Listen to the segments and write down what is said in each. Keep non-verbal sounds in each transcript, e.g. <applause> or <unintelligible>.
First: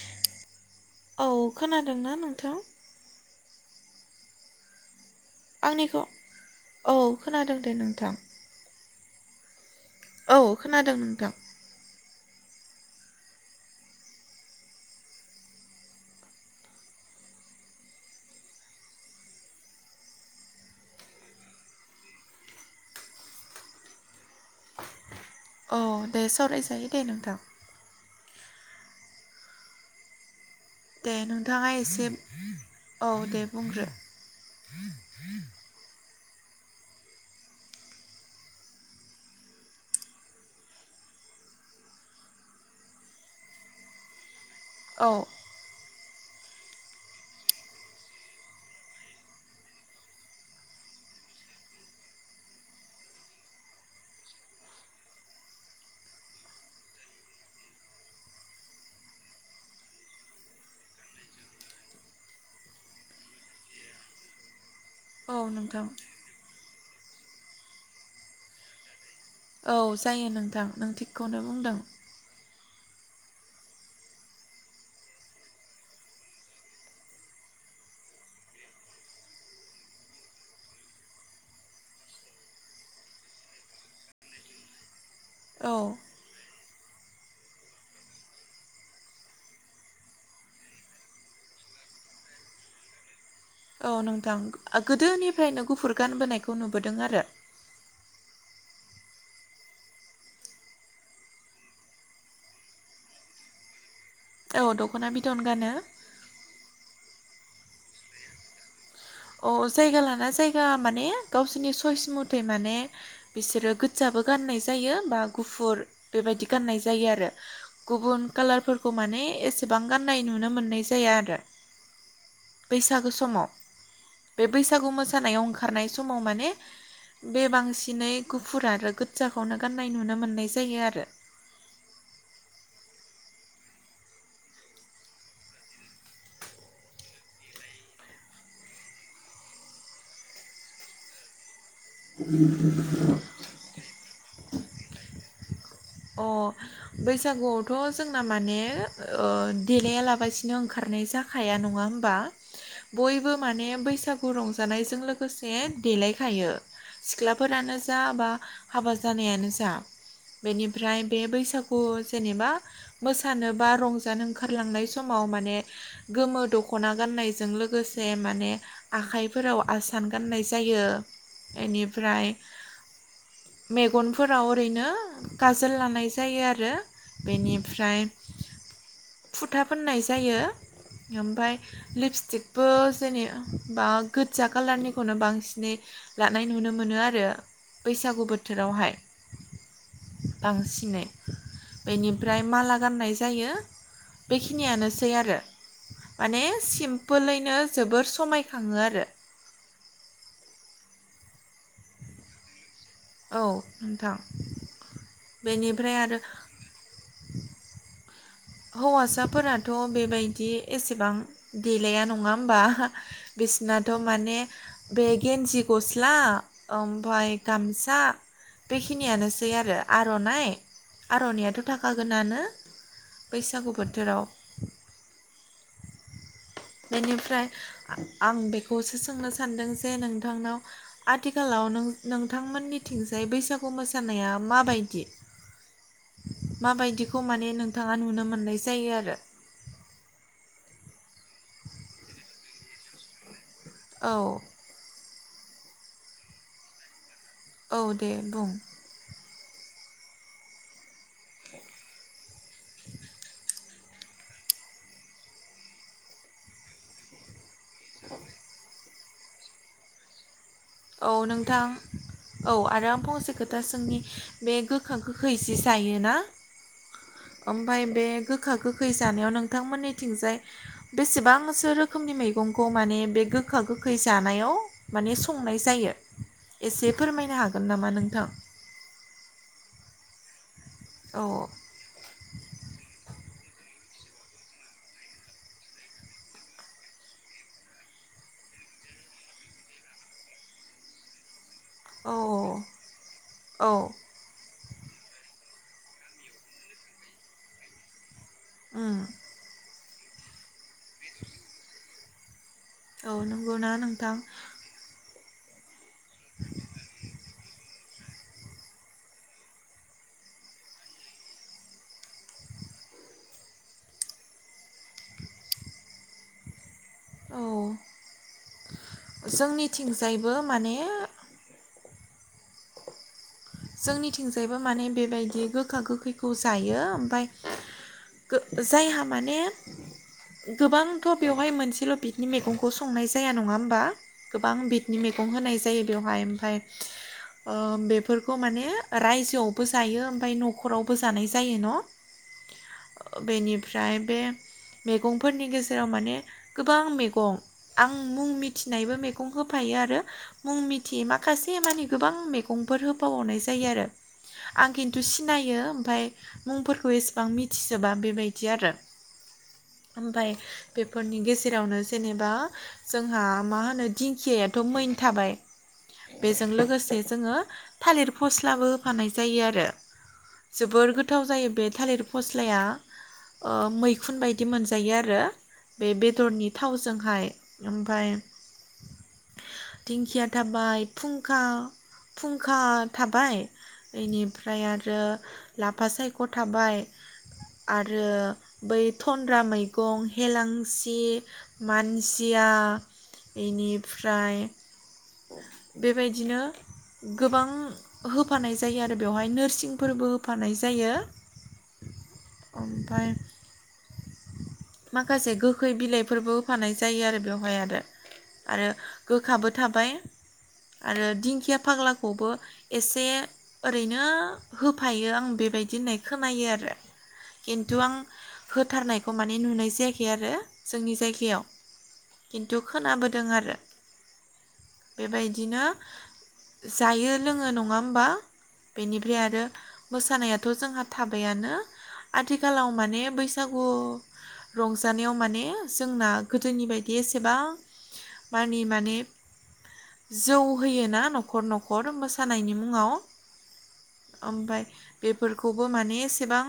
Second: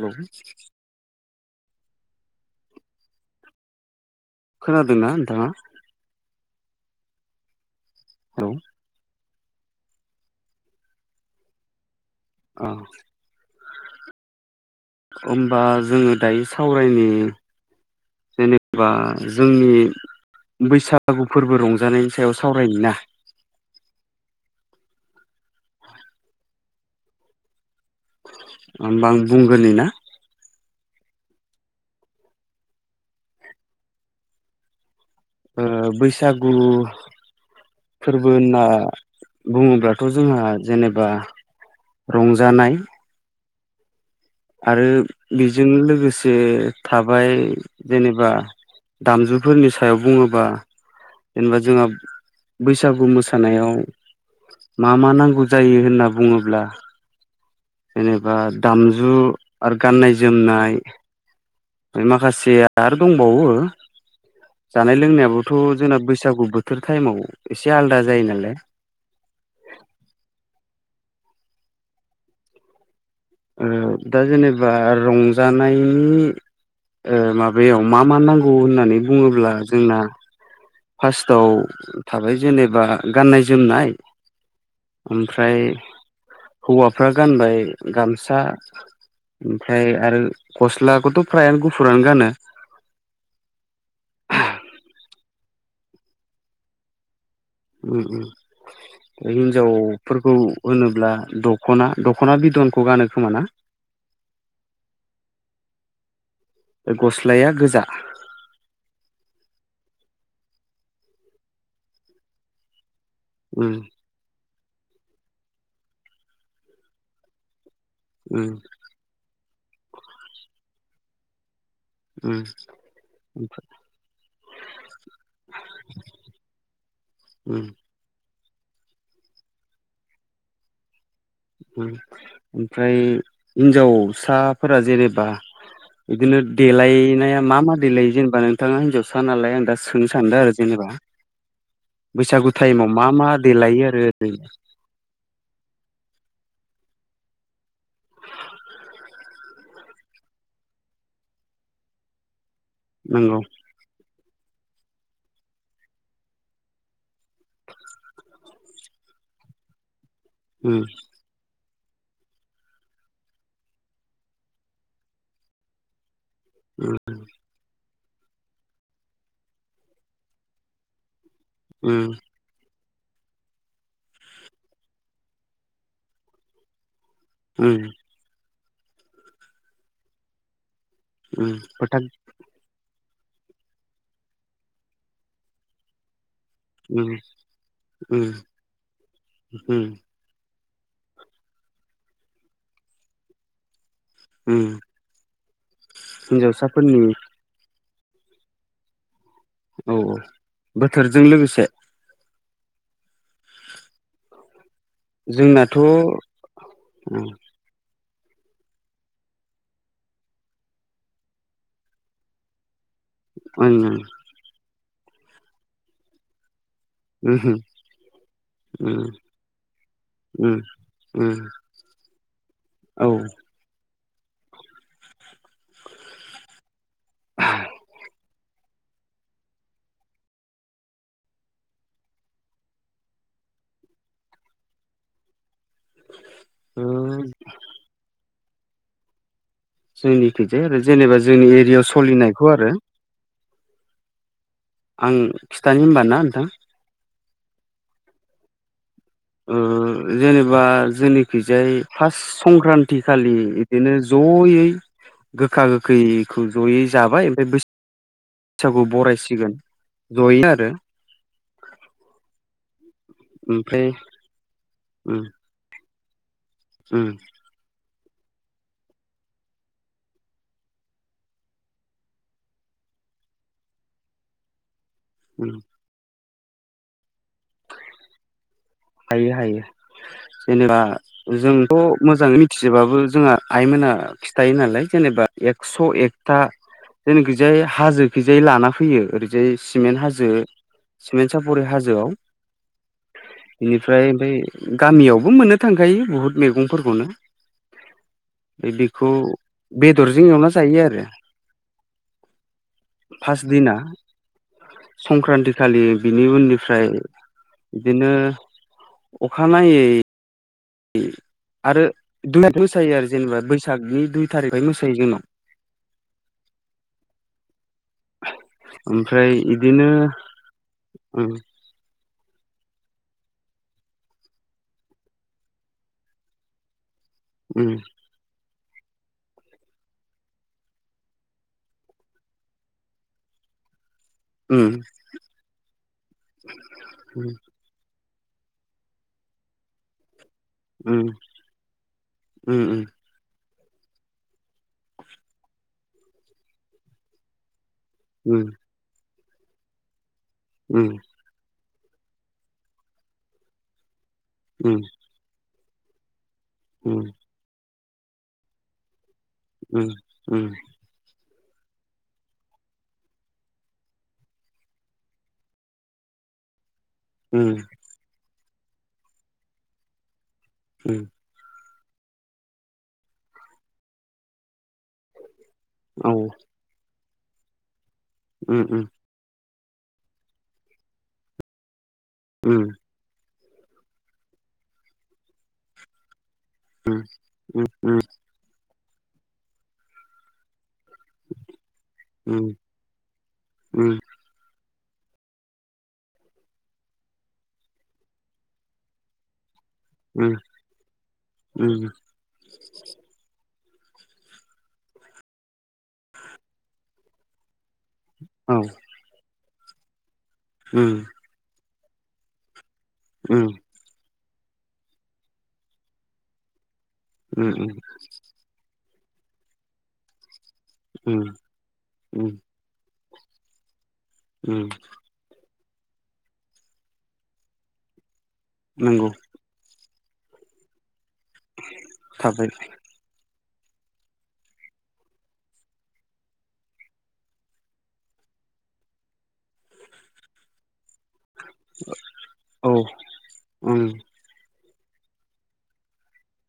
हेल'। औ खोनादों ना नोंथां? खोनादोंना? नोंथाङा आंनिखौ औ खोनादों दे नोंथां। हेलौ औ खोनादों नोंथां। औ होमबा जोङो दायो सावरायनि होनोबा जोंनि बैसागु फोरबो रंजानायनि सायाव सावरायनि ना। औ दे सावरायजायो दे नोंथां। होमबा आं बुग्रोनि ना। दे नोंथाङा एसे औ दे बुंग्रो। ओ बैसागु फोरबो होनना बुङोब्लाथ' जोंहा जेनेबा रंजानाय आरो औ बेजों लोगोसे जे थाबाय जेनेबा दामजुफोरनि सायाव बुङोबा जेनेबा जोंहा बैसागु मोसानायाव मा मा नांगौ जायो होनना बुङोब्ला जेनेबा दामजु आरो गाननाय जोमनाय माखासेया आरो दंबावो जानाय लोंनाया औ थ' नोंथां जोंना बैसागु बोथोर टाइमाव एसे आलदा जायो नालाय औ जायो नोंथां नों थिगखौनो बुंदों। ओ दा जेनेबा रंजानायनि ओ माबायाव मा मा नांगौ होननानै बुङोब्ला जोंना फार्स्टआव थाबाय जेनेबा गाननाय जोमनाय ओमफ्राय औ हौवाफ्रा गानबाय गामसा ओमफ्राय आरो गस्लाखौथ' फ्रायानो गुफुरानो गानो। औ नोंथां आ गोदोनिफ्रायनो गुफुर गानबोनायखौ नुबोदों आरो। उम उम हिनजावफोरखौ होनोब्ला दखना दख'ना बिदनखौ गानो खोमा ना? <inaudible> औ दख'ना बिदन गानो। लाया गोजा अ जायगा लाना जायगा माने गावसोरनि सइस मथे माने उम बिसोरो गोजाबो गाननाय जायो बा गुफुर बेबायदि गाननाय जायो आरो गुबुन उम कालारफोरखौ माने एसेबां गाननाय नुनो मोननाय जाया आरो बैसागो समाव उम बे बैसागु मोसानायाव ओंखारनाय समाव माने बे बांसिनै गुफुर आरो गोजाखौनो गाननाय नुनो मोननाय जायो आरो। ओमफ्राय हिन्जावसाफोरा जेनेबा बिदिनो देलायनाया मा मा देलायो जेनेबा नोंथाङा हिनजावसा नालाय आं दा सोंनो सानदो आरो जेनेबा बैसागु टाइमाव मा मा देलायो आरो ओरै अ बैसागुआवथ' जोंना माने ओ देलाया लाबासिनो ओंखारनाय जाखाया नङा होमबा बयबो नंगौ माने बैसागु खौ रंजानायजों लोगोसे देलायखायो सिख्लाफोरानो जा बा हाबा जानायानो जा उम ओमफ्राय बे बैसागु अ जेनेबा मोसानो बा रंजानो ओंखारलांनाय समाव माने गोमो दख'ना गाननायजों लोगोसे जे माने आखाइफोराव आसान गाननाय जायो उम बेनिफ्राय मेगनफोराव ओरैनो काजोल लानाय जायो आरो उम बेनिफ्राय फुथा फोननाय जायो। उम ओमफाय फोथा लिपस्टिकबो जेनेबा गोजा कालारनिखौनो बांसिनै लानाय नुनो मोनो उम आरो उम बैसागु बोथोरावहाय उम बांसिनै बेनिफ्राय माला गाननाय जायो। उम बेखिनियानोसै आरो माने हिन्जावसाफोरनि औ सिमपोलैनो जोबोर समायखाङो आरो औ औ बोथोरजों लोगोसे औ नोंथां जोंनाथ' बेनिफ्राय ओं आरो उम हौवासाफोराथ' बेबायदि एसेबां देलाया नङा होमबा बिसनाथ' माने बे गन्जि गस्ला ओमफाय उम गामसा बेखिनियानोसै आरो आर'नाइ उम उम आर'नायाथ' थाखागोनानो औ बैसागु बोथोराव बसो सोंनो सानदों जे नोंथांनाव आथिखालाव नों नोंथांमोननिथिंजाय बैसागु मोसानाया माबायदि <inaudible> माबायदिखौ माने नोंथाङा नुनो मोननाय जायो आरो जोंनिथिजाय आरो जेनेबा जोंनि एरियायाव सोलिनायखौ आरो औ आं खिथानि होमबा ना नोंथां औ दे बुं ओ जेनेबा जोंनिखिजाय फार्स्ट संक्रान्ति खालि बिदिनो जयै गोखा-गोखैखौ ज'यै जाबाय ओमफाय बै <unintelligible> बरायसिगोन जयैनो औ नोंथां औ आरो फंसे खोथा ओमफ्राय सोंनि बे उम गोखा-गोखै जि जायोना उम आमबाय बे गोखा-गोखै जानायाव नोंथांमोननिथिंजाय बेसेबांसो रोखोमनि मैगंखौ माने बे गोखा-गोखै जानायाव माने उम संनाय जायो एसे फोरमायनो हागोन नामा नोंथां। हायो हायो जेनेबा औ जोंथ' मोजाङै मिथिजोबाबो जोंहा आइमोना खिथायो नालाय जेनेबा एकस' एकथा जोंनि गोजाय हाजो गोजाय लाना फैयो ओरैजाय सिमेन्ट हाजो सिमन्ट सा सापुरि हाजोआव औ औ बेनिफ्राय बे गामियावबो मोननो थांखायो बुहुत मैगंफोरखौनो। उम बेखौ बेदरजों एवना जायो आरो औ फार्स्ट नंगौना दिना नोंथां संक्रान्ति खालि बिनि उननिफ्राय बिदिनो अखानायै आरो बिदिनो मोसायो आरो जेनेबा बैसागनि दुइ थारिखानिफ्राय मोसायो जोंनाव औ ओमफ्राय इदिनो जोंनिथिंजायबो माने जोंनिथिंजायबो माने बेबायदि गोखा-गोखैखौ जायो। उम जायहा माने गोबांथ' बेवहाय मोनसेल' बिकनि मैगंखौ संनाय जाया नङा होमबा? गोबां उम बिदनि मैगं होनाय जायो बेवहाय आमफ्राय अ बे खौ माने रायजोआवबो जायो फाय न'खरावबो उम जानाय जायो उम उम न' बेनि फ्राय बे मैगंफोरनि गेजेराव माने गोबां मैगं आं मुं उम मिथिनायबो मेगं होफायो आरो मुं उम मिथियै माखासे मानि गोबां मैगंफोर होबावनाय जायो आरो आं उम खिन्थु सिनायो ओमफाय मुंफोरखौ उम एसेबां मिथिजोबा बेबायदि आरो। ओमफाय उम बेफोरनि गेजेर जेरावनो जेनेबा जोंहा मा होनो दिंखियाथ' मै थाबाय। बेजों लोगोसे जोंङो उम थालिर फस्लाबो होफानाय जायो आरो जोबोर उम गोथाव जायो बे थालिर फस्लाया ओ मैखुन बायदि मोनजायो आरो। बे औ बेदरनि थावजोंहाय ओमफाय उ उ। दिंखिया थाबाय फुंखा उम फुंखा थाबाय बेनिफ्राय आरो लाफा सायख ख थाबाय उम उम आरो बै थनद्रा हेलों सि मानसिया उम बेनिफ्राय बेबायदिनो गोबां होफानाय जायो आरो बेवहाय नोरसिं फोरबो उम होफानाय जायो उम ओमफाय माखासे गोखै बिलाइफोरबो होफानाय जायो आरो बेवहाय आरो। औ उम आरो गोखाबो थाबाय उम आरो दिंखिया फाग्लाखौबो एसे ओरैनो होफायो आं बेबायदि होननाय खोनायो आरो उम खिन्थु आं होथारनायखौ खौ माने नुनाय जायाखै आरो जोंनि उम जायगायाव उम खिन्थु खोनाबो दों आरो उम बेबायदिनो जायो लोङो नङा होमबा नंगौ बेनिफ्राय आरो मोसानायाथ' जोंहा थाबायानो थाबाय आथिखालाव माने बैसागु रंजानायाव माने जोंना गोदोनि बायदि एसेबां मानि माने जौ होयोना न खर नखर मोसानायनि औ मुङाव उम ओमफ्राय बेफोरखौबो माने एसेबां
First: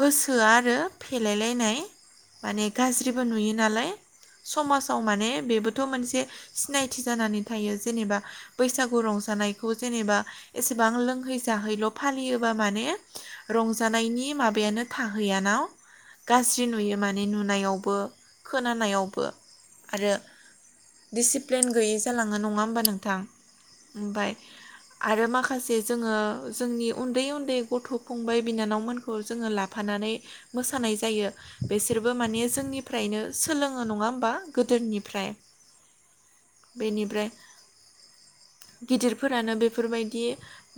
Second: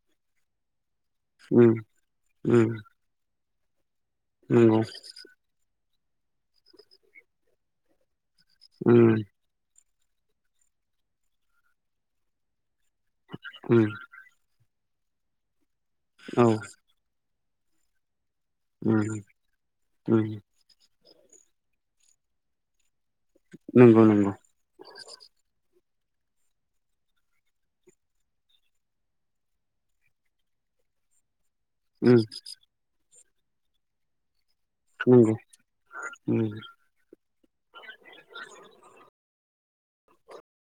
होसोआ आरो उम फेलायलायनाय माने उम गाज्रिबो नुयो नालाय नंगौ समाजाव माने बेबो थ मोनसे सिनायथि जानानै थायो जेनेबा बैसागु उम रंजानायखौ जेनेबा एसेबां लोंहै जाहैल' फालियोबा माने उम रंजानायनि माबायानो थाहैयानाव औ गाज्रि नुयो माने नु नायावबो उम खोनानायावबो आरो उम दिसि प्लेन गैयि जालाङो नङा होमबा नोंथां नंगौ नंगौ ओमफ्राय आरो माखासे जोङो जोंनि उन्दै उन्दै गथ' फंबाय बिनानावमोनखौ जोङो लाफानानै मोसानाय होननाय जायो। बेसोरबो उम नंगौ माने जोंनिफ्रायनो सोलोङो नङा होमबा गोदोनिफ्राय उम। फ्राय गिदिरफोरानो बेफोरबायदि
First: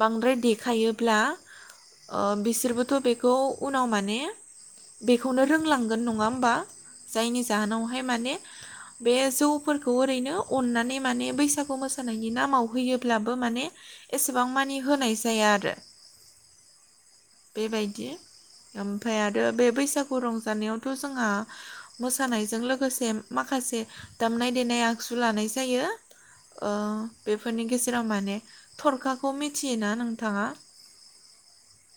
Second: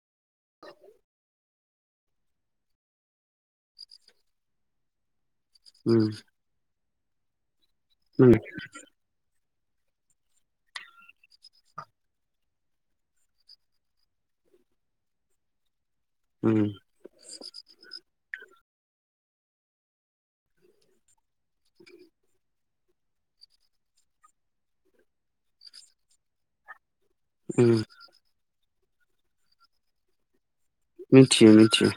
बांद्राय देखायोब्ला ओ बिसोरबोथ' बेखौ उनाव माने बे खौनो रोंलांगोन उम नङा होमबा जायनि जाहोनावहाय उम माने बे जौफोरखौ ओैनो अनानै माने बसागु मोसानायनि नामाव होयोब्लाबो माने एसेबां माने होनाय जाया आरो। उम। आमफाय आरो बे बैसागु रंजानायावथ' जोंहा मोसानायजों लोगोसे माख खासे दामनाय देनाय आग जु लानाय जायो ओ बेफोरनि उम गेजेराव माने थरखाखौ मिथियोना नोंथाङा? मोनथियो मिनथियो।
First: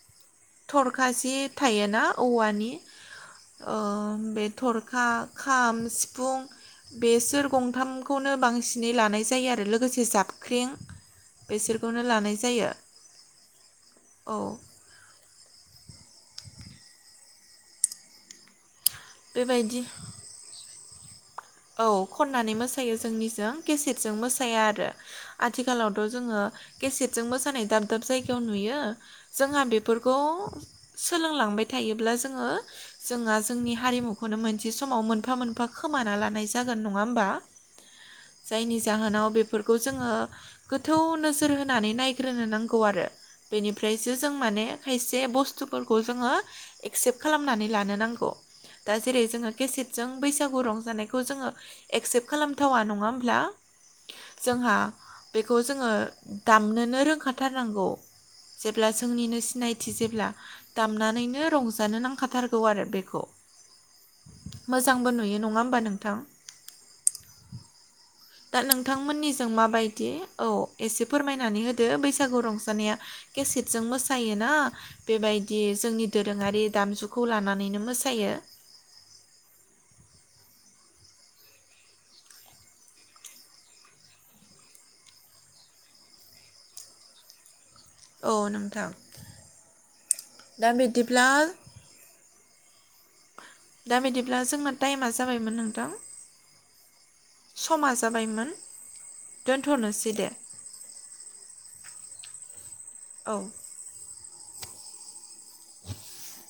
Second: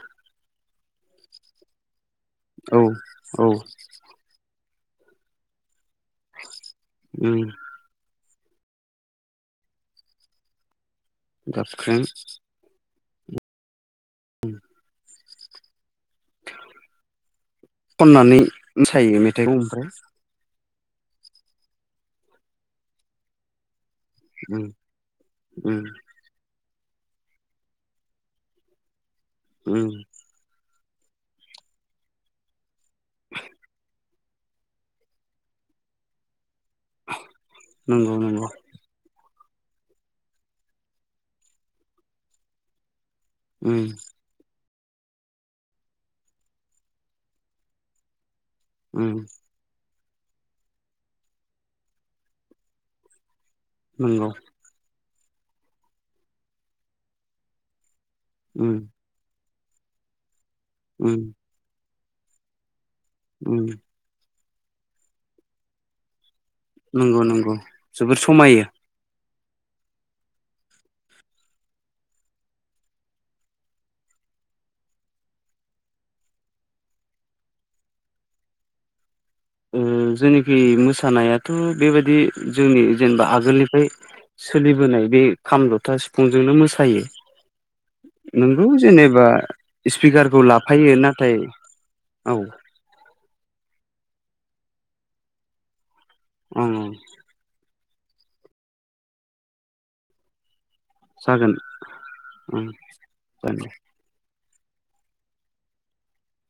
थरखासि थायोना औवानि औ औ ओ बे थर खा खाम सिफुं उम बेसोर गं <unintelligible> खौनो बांसिनै लानाय जायो आरो लोगोसे जाबख्रें बेसोरखौनो जाबख्रिं लानाय जायो औ। खननानै मोसायो मेथाइखौ बेबायदि ओमफ्राय औ खननानै मोसायो जोंनिजों केसेद जों मोसाया उम आरो उम आथिखालावथ' जोङो केसेटजों मोसानाय दाब-दाब जायगायाव नुयो जोंहा उम बेफोरखौ सोलोंलांबाय थायोब्ला जोङो जोंहा जोंनि हारिमुख खौनो मोनसे समाव मोनफा मोनफा खोमाना लानाय जागोन नङा होमबा? नंगौ नंगौ जायनि जाहोनाव बेफोरखौ जोङो गोथौ नोजोर होनानै नायग्रोनो नांगौ आरो। उम बेनिफ्रायसो जों माने खायसे बस्थुफोरखौ जोङो एक्सेप्ट खालामनानै लानो नांगौ। दा उम जेरै जोङो केसेटजों बैसागु रं जानाय खौ जोङो एक्सेप्ट खालामथावा नङा होमब्ला नंगौ जोंहा बेखौ जोङो दामनोनो रोंखाथारनांगौ उम जेब्ला जोंनिनो सि नायथि जेब्ला उम दामनानैनो रंजानो नांखाथारगौ आरो बे <unintelligible> उम मोजांबो नुयो नङा होमबा नोंथां? नंगौ नंगौ जोबोर दा समायो नोंथांमोननि ज जों माबायदि औ एसे फोरमायनानै होदो बैसागु रंजानाया केसेटजों मोसायो <unintelligible> ना बेबायदि जोंनि दोरोङारि दामजुखौ लानानैनो मोसायो <inaudible> ओ जेनेखि मोसानायाथ' बेबायदि जोंनि जेनबा आगोलनिफ्राय सोलिबोनाय बे खाम जथा सिफुंजोंनो मोसायो। औ नोंगौ नोंथां जेनेबा स्फिगारखौ दा लाफायो बिदिब्ला नाथाय औ दा बिदिब्ला जोंना टाइमा जाबायमोन नोंथां ओं ओं समा जाबायमोन दोनथ'नोसै दे। जागोन औ <unintelligible> <unintelligible>